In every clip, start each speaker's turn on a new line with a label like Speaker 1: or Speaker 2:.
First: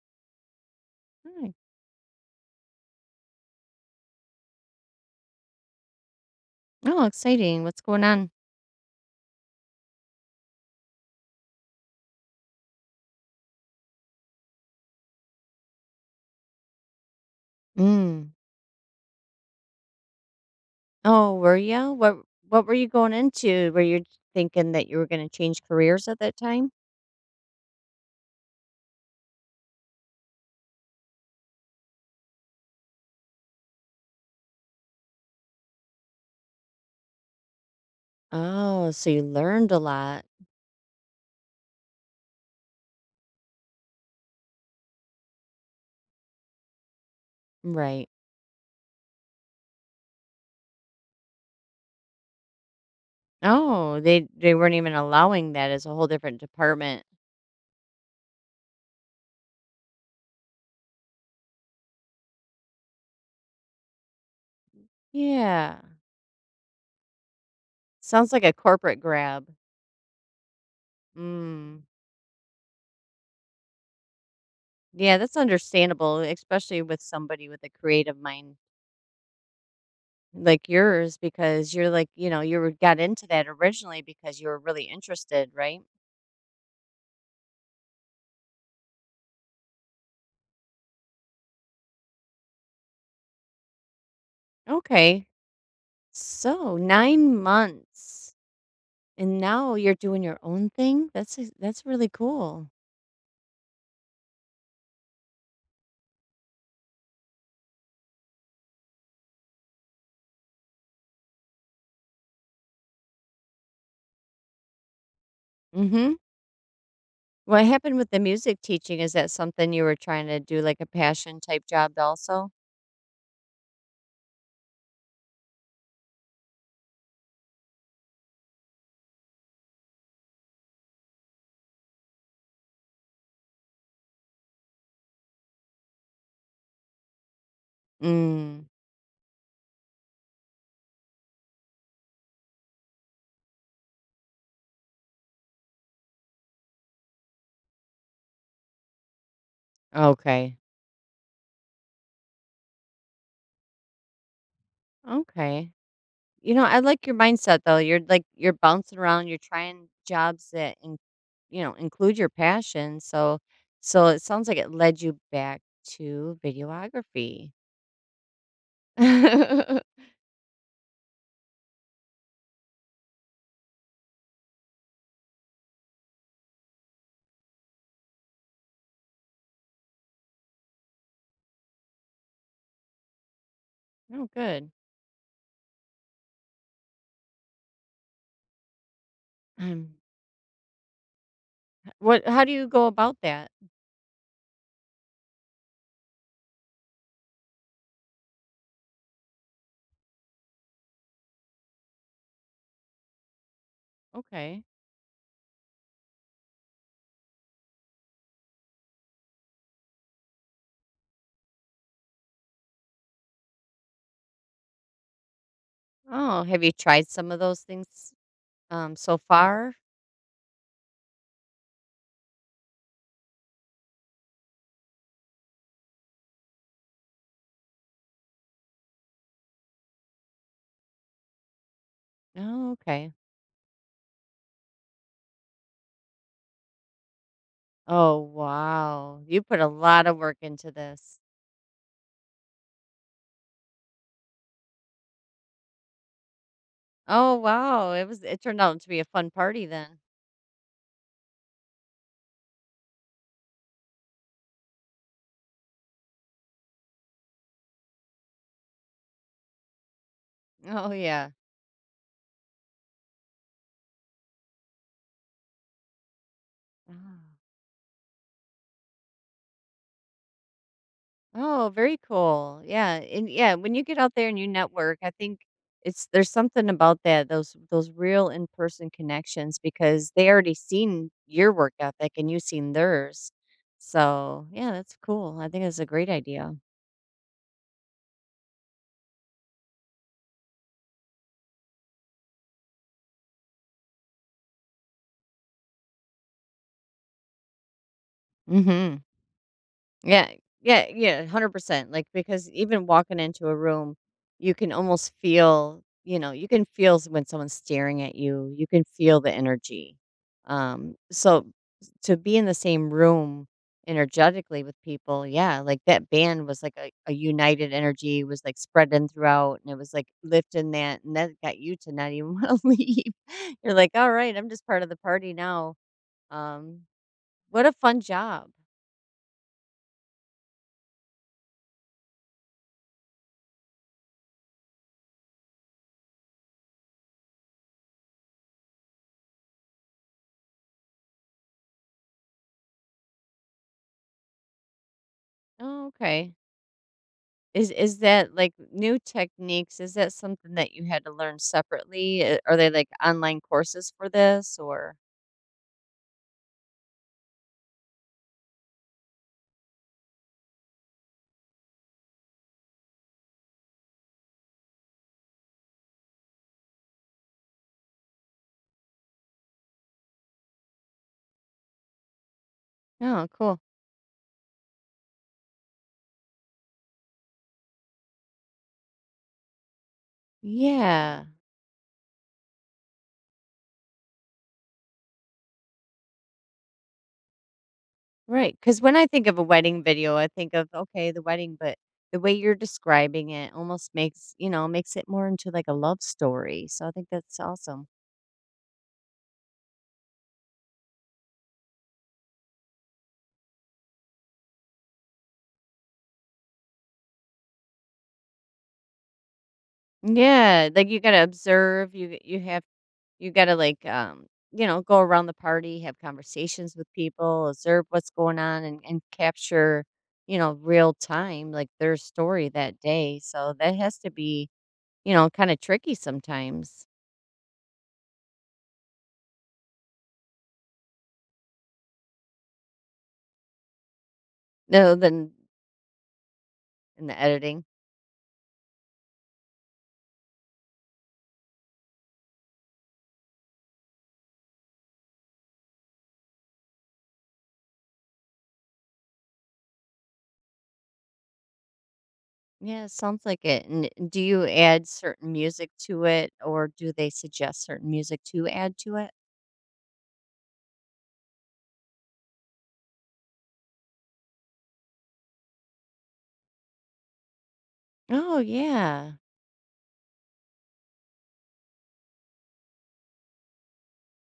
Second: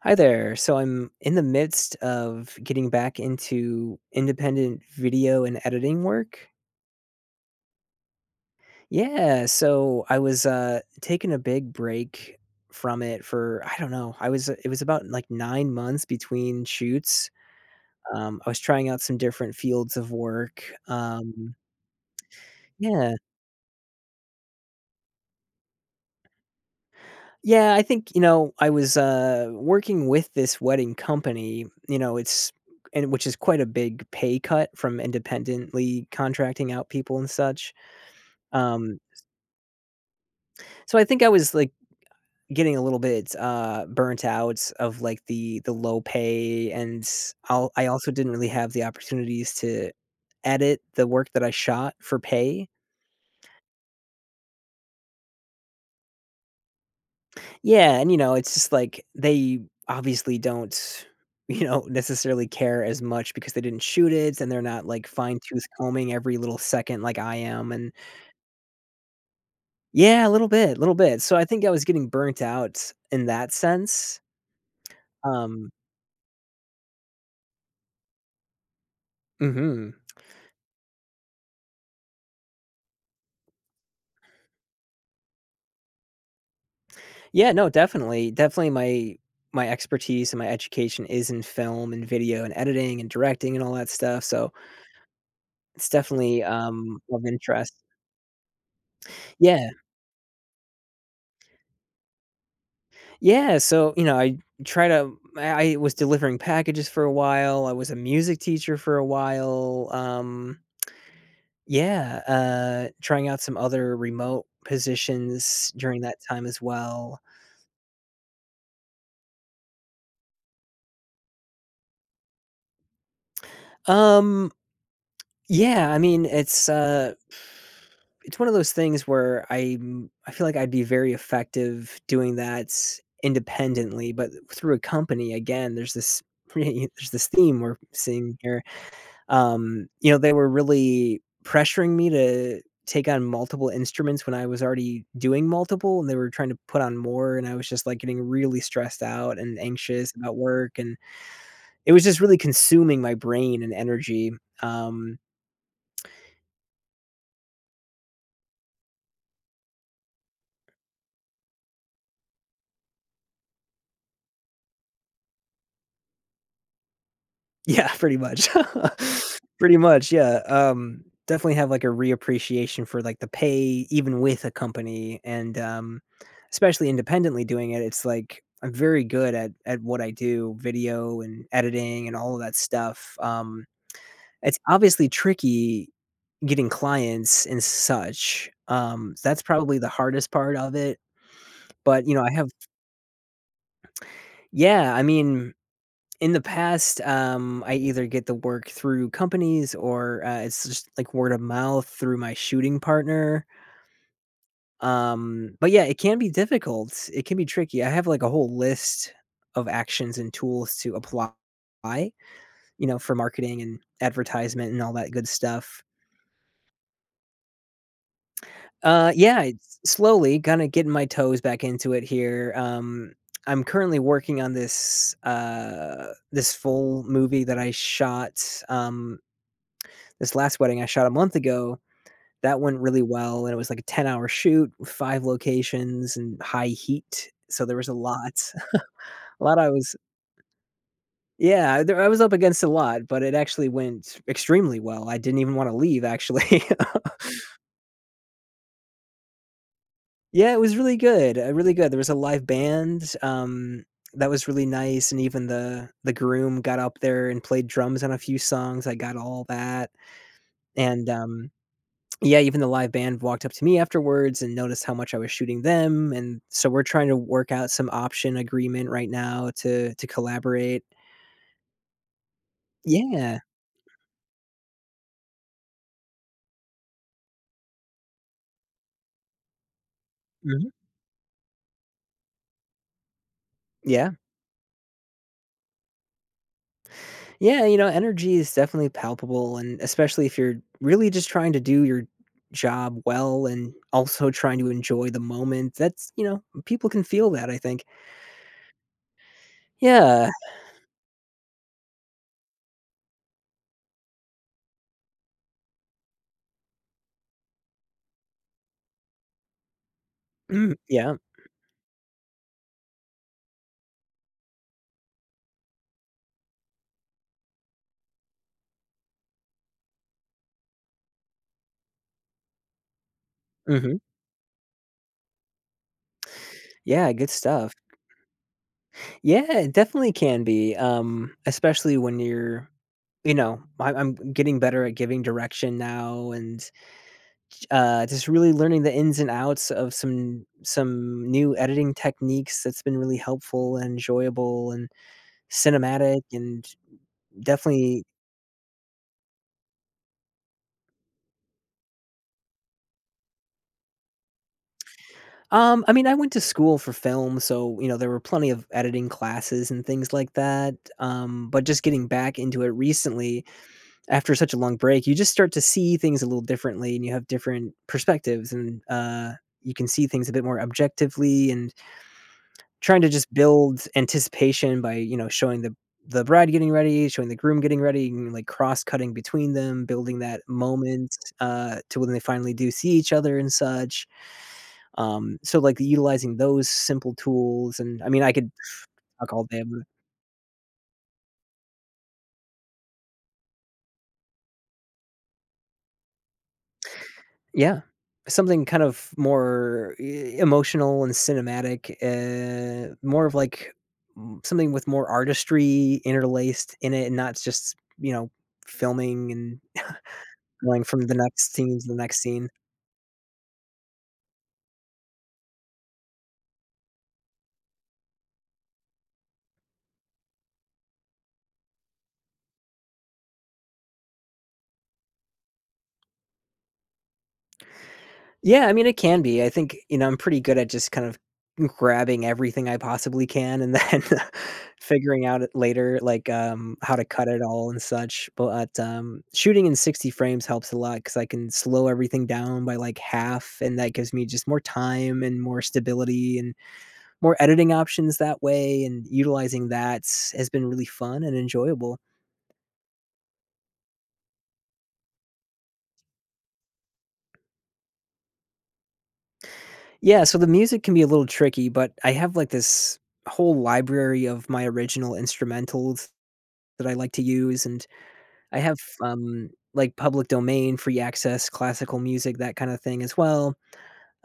Speaker 1: Hi there. So I'm in the
Speaker 2: Right.
Speaker 1: midst of getting back into independent video and editing work.
Speaker 2: Oh, exciting. What's going on?
Speaker 1: Yeah, so I was taking a big break from it for I don't know. I was It was about like 9 months between shoots.
Speaker 2: Mm.
Speaker 1: I was trying out some different fields of work.
Speaker 2: Oh,
Speaker 1: Um
Speaker 2: were you? What were you going
Speaker 1: yeah,
Speaker 2: into? Were you thinking that you were going to change careers at that time?
Speaker 1: yeah, I think, I was, working with this wedding company, you know, it's and which is quite a big pay cut from independently contracting out people and such.
Speaker 2: Oh,
Speaker 1: Um,
Speaker 2: so you learned a lot.
Speaker 1: so I think I was, like, getting a little bit, burnt out of, like, the low pay, and I
Speaker 2: Right.
Speaker 1: also didn't really have the opportunities to edit the work that I shot for pay.
Speaker 2: Oh, they weren't even allowing that as a whole different department.
Speaker 1: Yeah, and, it's just like they obviously don't, necessarily care as much because they didn't shoot it and they're not, like, fine-tooth
Speaker 2: Yeah.
Speaker 1: combing every little second like I am, and
Speaker 2: Sounds like a corporate grab.
Speaker 1: yeah, a little bit, a little bit. So I think I
Speaker 2: Mm.
Speaker 1: was getting burnt out in that sense.
Speaker 2: Yeah, that's
Speaker 1: Um
Speaker 2: understandable, especially with somebody with a creative mind
Speaker 1: Mhm.
Speaker 2: like yours because you're like, you got into that originally because you were really interested, right?
Speaker 1: Yeah, no, definitely. Definitely my expertise and my education is in film and video and editing and directing and all that stuff, so
Speaker 2: Okay.
Speaker 1: it's definitely,
Speaker 2: So,
Speaker 1: of
Speaker 2: 9
Speaker 1: interest.
Speaker 2: months, and
Speaker 1: Yeah.
Speaker 2: now you're doing your own thing? That's a that's really cool.
Speaker 1: Yeah, so, I try to I was delivering packages for a while, I was a music teacher for a while, yeah, trying out some other remote positions during
Speaker 2: Mhm.
Speaker 1: that time as well.
Speaker 2: What happened with the music teaching? Is that something you were trying to do, like, a passion type job also?
Speaker 1: Um, yeah, I mean, it's one of those things where I feel like I'd be very effective doing that independently, but through a company, again, there's this there's this theme we're seeing here.
Speaker 2: Mm.
Speaker 1: They were really pressuring me to take on multiple instruments when I was already doing multiple, and they were trying to put on more, and I was just, like, getting really stressed out and anxious about
Speaker 2: Okay.
Speaker 1: work, and it was just really consuming my brain and energy. Um,
Speaker 2: Okay. I like your mindset, though. You're, you're bouncing around, you're trying jobs that in include your passion, so it sounds like it led you back to videography.
Speaker 1: Yeah, pretty much. Pretty much, yeah, definitely have, like, a reappreciation for, like, the pay even with a company and, especially independently doing it, it's like I'm very good at what I do, video and editing and all of that stuff.
Speaker 2: Oh,
Speaker 1: It's
Speaker 2: good.
Speaker 1: obviously tricky getting clients and such, that's probably the
Speaker 2: Um.
Speaker 1: hardest part of it, but,
Speaker 2: What
Speaker 1: I
Speaker 2: how
Speaker 1: have.
Speaker 2: do you go about that?
Speaker 1: Yeah, I mean, in the past, I either get the work through companies or, it's just like word of mouth through my shooting partner,
Speaker 2: Okay.
Speaker 1: but yeah, it can be difficult, it can be tricky. I have, like, a whole list of actions and tools to apply, you for marketing and advertisement and all that good stuff.
Speaker 2: Oh, have you tried some of those things, so
Speaker 1: Yeah,
Speaker 2: far?
Speaker 1: it's slowly kinda getting my toes back into it here. I'm currently working on this full movie that I shot. um This last wedding I shot a month ago, that
Speaker 2: Oh,
Speaker 1: went really
Speaker 2: okay.
Speaker 1: well, and it was like a 10-hour shoot with 5 locations and high heat, so there was a
Speaker 2: Oh,
Speaker 1: lot.
Speaker 2: wow. You
Speaker 1: A lot
Speaker 2: put a
Speaker 1: I was
Speaker 2: lot of work into this.
Speaker 1: Yeah, there I was up against a lot, but it actually went extremely well. I didn't even wanna leave, actually.
Speaker 2: Oh, wow. It turned out to be a fun party then.
Speaker 1: Yeah, it was really good, really good. There was a live band, that was really nice, and even the groom got up there and played drums on a few songs, I got all that,
Speaker 2: Oh,
Speaker 1: and,
Speaker 2: yeah.
Speaker 1: yeah, even the live band walked up to me afterwards and noticed how much I was shooting them, and so we're trying to
Speaker 2: Ah.
Speaker 1: work out some option agreement right now to collaborate.
Speaker 2: Oh, very cool. Yeah. And
Speaker 1: Yeah.
Speaker 2: yeah, when you get out there and you network, I think it's there's something about that, those real in-person connections because they already
Speaker 1: Mhm.
Speaker 2: seen your work ethic and you've seen theirs.
Speaker 1: Yeah.
Speaker 2: So yeah, that's cool. I think that's a great idea.
Speaker 1: Yeah, energy is definitely palpable, and especially if you're really just trying to do your job well and also trying to enjoy the moment, people can feel that, I think.
Speaker 2: Hmm.
Speaker 1: Yeah.
Speaker 2: Yeah, yeah, yeah, 100%. Like, because even walking into a room, you can almost feel, you can feel when someone's staring at you, you can feel the energy.
Speaker 1: Mm,
Speaker 2: Um,
Speaker 1: yeah.
Speaker 2: so to be in the same room energetically with people, yeah, like that band was like a united energy was like spreading throughout and it was like lifting that and that got you to not even want to leave. You're like,
Speaker 1: Mhm.
Speaker 2: all right, I'm just part of the party now. Um,
Speaker 1: Yeah, good
Speaker 2: what a
Speaker 1: stuff.
Speaker 2: fun job.
Speaker 1: Yeah, it definitely can be, especially when I'm getting better at giving direction now and, just really learning the ins and outs of some new editing techniques that's been really helpful and enjoyable and
Speaker 2: Oh,
Speaker 1: cinematic
Speaker 2: okay.
Speaker 1: and
Speaker 2: Is
Speaker 1: definitely.
Speaker 2: that, like, new techniques? Is that something that you had to learn separately? Are they, like, online courses for this or
Speaker 1: I mean, I went to school for film, so, you know, there were plenty of editing classes and things like that, but just getting back into it recently after such a long break, you just start to see things a little differently and you have different perspectives and you can see things a bit more objectively and trying to
Speaker 2: oh,
Speaker 1: just
Speaker 2: cool.
Speaker 1: build anticipation by, showing the bride getting ready, showing the groom getting ready, and like cross cutting between them, building that moment
Speaker 2: Yeah,
Speaker 1: to when they finally do see each other and such. So like utilizing those simple tools, and I mean, I could
Speaker 2: right. Because when I think
Speaker 1: talk
Speaker 2: of a
Speaker 1: all day.
Speaker 2: wedding video, I think of, okay, the wedding, but the way you're describing it almost makes makes it more into, like, a love story, so I think that's
Speaker 1: Yeah.
Speaker 2: awesome.
Speaker 1: Something kind of more e emotional and cinematic, more of like m something with more artistry interlaced in it and not just, filming and
Speaker 2: Yeah,
Speaker 1: going
Speaker 2: like, you
Speaker 1: from the
Speaker 2: gotta
Speaker 1: next scene to the
Speaker 2: observe,
Speaker 1: next scene.
Speaker 2: you gotta, like, go around the party, have conversations with people, observe what's going on, and capture, real time, like, their story that day, so that has to be, kinda tricky sometimes.
Speaker 1: Yeah, I mean, it can be. I think, I'm pretty good at just kind of grabbing everything I possibly can and then
Speaker 2: No,
Speaker 1: figuring
Speaker 2: then
Speaker 1: out it later, like, how to
Speaker 2: in the
Speaker 1: cut it
Speaker 2: editing.
Speaker 1: all and such. But, shooting in 60 frames helps a lot because I can slow everything down by like half, and that gives me just more time and more stability and more editing options that way. And utilizing that has been really fun and enjoyable.
Speaker 2: Yeah, it sounds like it, and do you add certain music to it, or do they suggest certain music to add to it?
Speaker 1: Yeah, so the music can be a little tricky, but I have like this whole library of my original instrumentals that I like to use, and
Speaker 2: Oh,
Speaker 1: I have,
Speaker 2: yeah.
Speaker 1: like, public domain, free access, classical music, that kinda thing as well.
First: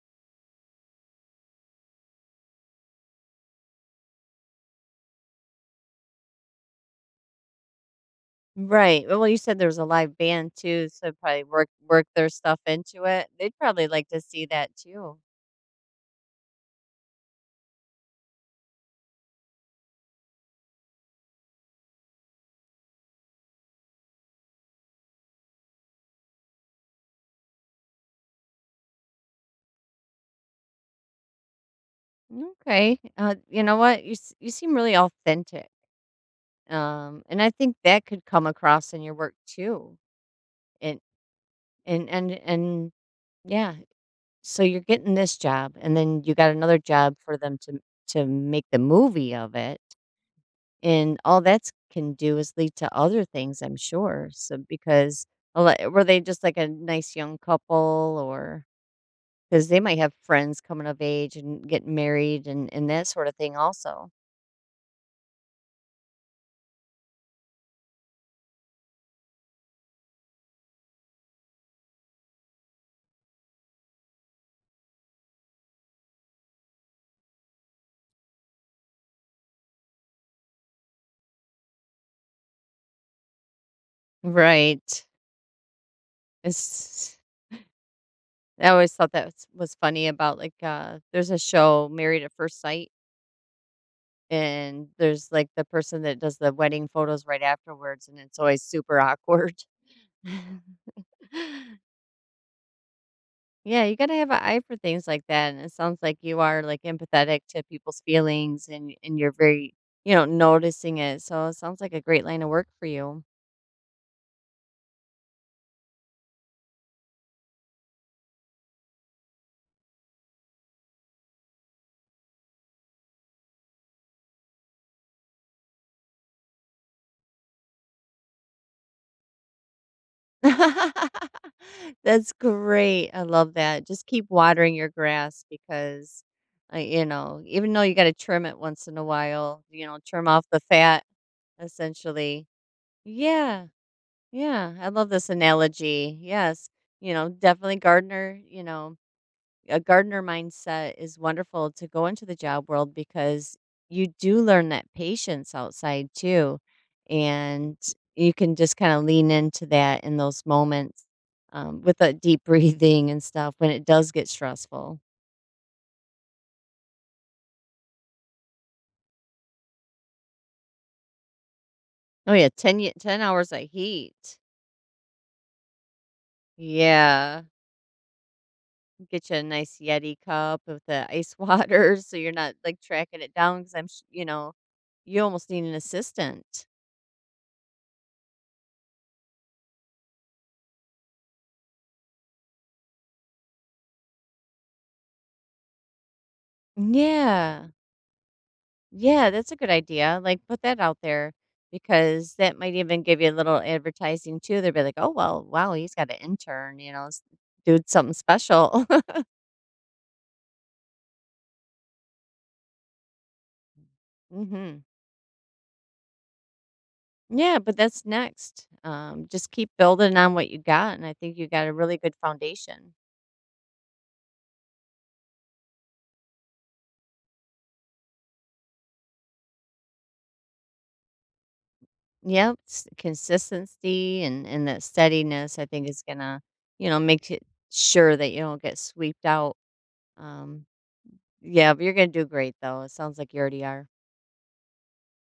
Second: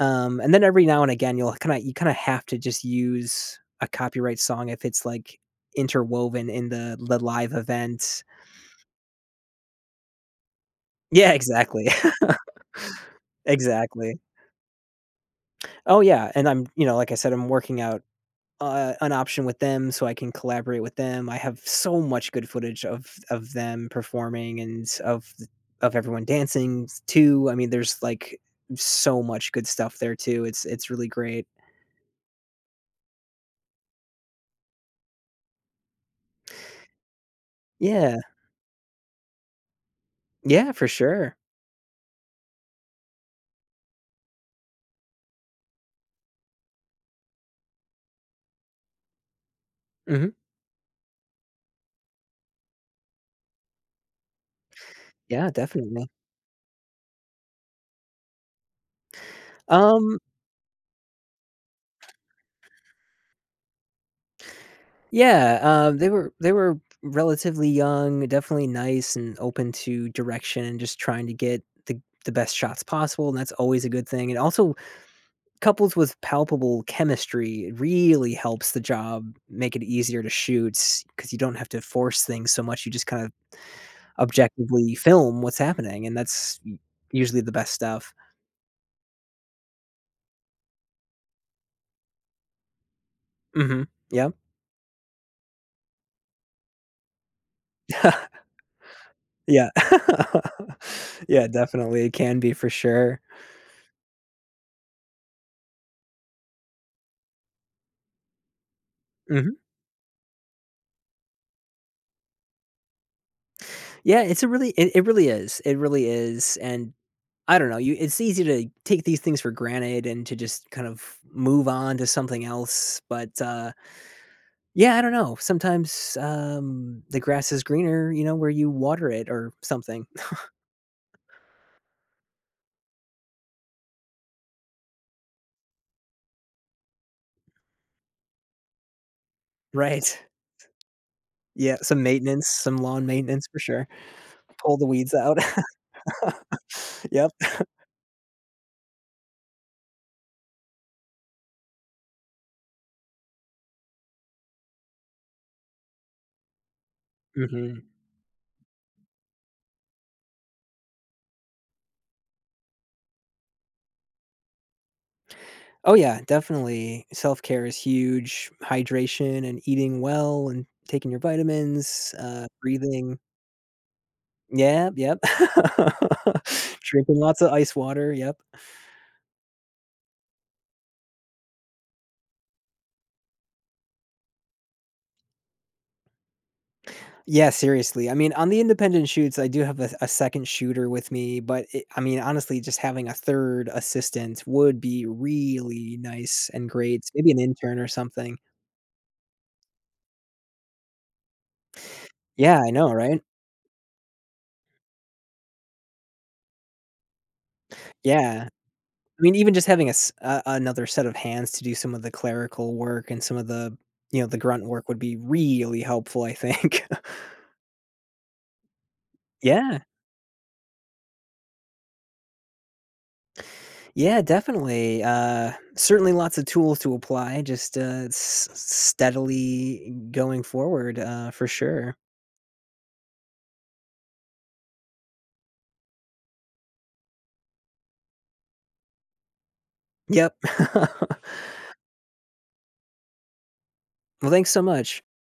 Speaker 1: And then every now and again, you kinda have to just use a copyright song if it's, like, interwoven in the live event.
Speaker 2: Right, well, you said there was a live band too, so
Speaker 1: Yeah,
Speaker 2: probably work
Speaker 1: exactly.
Speaker 2: work their stuff into it. They'd probably like
Speaker 1: Exactly.
Speaker 2: to see that too.
Speaker 1: Oh, yeah, and like I said, I'm working out an option with them so I can collaborate with them. I have so much good footage of them performing and of everyone dancing too. I mean, there's like so much good stuff there too. It's really great.
Speaker 2: Okay, you know what? You s you seem really authentic, and I think that
Speaker 1: Yeah.
Speaker 2: could come across in your work too,
Speaker 1: Yeah, for
Speaker 2: and
Speaker 1: sure.
Speaker 2: and yeah, so you're getting this job, and then you got another job for them to make the movie of it.
Speaker 1: Hmm.
Speaker 2: And all that's can do is lead to other things, I'm sure. So because
Speaker 1: Yeah,
Speaker 2: a lot were
Speaker 1: definitely.
Speaker 2: they just like a nice young couple, or because they might have
Speaker 1: Um,
Speaker 2: friends coming of age and getting married and that sort of thing also.
Speaker 1: yeah, they were relatively young, definitely nice and open to direction and just trying to get the best shots possible, and that's always a good thing. And also, couples with palpable chemistry, it really helps the job make it easier to shoot because you don't have to force things so much, you just kind of objectively
Speaker 2: Right.
Speaker 1: film what's happening, and that's
Speaker 2: It's
Speaker 1: usually the best stuff.
Speaker 2: I always thought that was funny about, like, there's a show, Married at First Sight,
Speaker 1: Mhm. Yep.
Speaker 2: and there's, like, the person that does the wedding photos right afterwards, and it's always super awkward.
Speaker 1: Yeah. Yeah, definitely, it can be for sure.
Speaker 2: Yeah, you gotta have an eye for things like that, and it sounds like you are, like, empathetic to people's feelings and you're
Speaker 1: Mhm.
Speaker 2: very, noticing it, so it sounds like a great line of work for you.
Speaker 1: Yeah, it really is, it really is, and I don't know, you it's easy to take these things for granted and to just kind of move on to something else, but, yeah, I don't know. Sometimes, the grass is greener, where you water it or something.
Speaker 2: That's great, I love that. Just keep watering your grass because, even though you gotta trim it once in a while,
Speaker 1: Right.
Speaker 2: trim off the fat,
Speaker 1: Yeah, some
Speaker 2: essentially.
Speaker 1: maintenance, some lawn maintenance for
Speaker 2: Yeah,
Speaker 1: sure.
Speaker 2: yeah,
Speaker 1: Pull the
Speaker 2: I love
Speaker 1: weeds
Speaker 2: this
Speaker 1: out.
Speaker 2: analogy, yes, you know,
Speaker 1: Yep.
Speaker 2: definitely gardener, you know a gardener mindset is wonderful to go into the job world because you do learn that patience outside too. And
Speaker 1: Mhm.
Speaker 2: you can just kind of lean into that in those moments with that deep breathing and stuff when it does get stressful.
Speaker 1: Oh, yeah, definitely. Self-care is huge. Hydration and eating well and taking your vitamins,
Speaker 2: Oh, yeah.
Speaker 1: breathing.
Speaker 2: 10 hours of heat.
Speaker 1: Yeah. Yep. Drinking lots
Speaker 2: Yeah.
Speaker 1: of ice water, yep.
Speaker 2: Get you a nice Yeti cup with the ice water so you're not like tracking it down because you almost need an assistant.
Speaker 1: Yeah, seriously. I mean, on the independent shoots, I do have a second shooter with me, but I mean, honestly, just having a third assistant would be really nice and great. Maybe an
Speaker 2: Yeah.
Speaker 1: intern or something.
Speaker 2: Yeah, that's a good idea. Like, put that out there because that
Speaker 1: Yeah, I
Speaker 2: might
Speaker 1: know,
Speaker 2: even
Speaker 1: right?
Speaker 2: give you a little advertising too. They'll be like, "Oh well, wow, he's got an intern. You know, doing something
Speaker 1: Yeah.
Speaker 2: special."
Speaker 1: I mean, even just having another set of hands to do some of the clerical work and some of the, the grunt
Speaker 2: Hmm.
Speaker 1: work would be really helpful, I think.
Speaker 2: Yeah, but that's next. Just keep
Speaker 1: yeah.
Speaker 2: building on what you got, and I think you got a really good foundation.
Speaker 1: Yeah, definitely. Certainly lots of tools to apply just steadily going forward for sure.
Speaker 2: Yep, consistency and that steadiness, I think, is gonna make it sure that you don't get swept out.
Speaker 1: Yep.
Speaker 2: Um, yeah, but you're gonna do great though. It sounds like you already are.
Speaker 1: Well, thanks so much.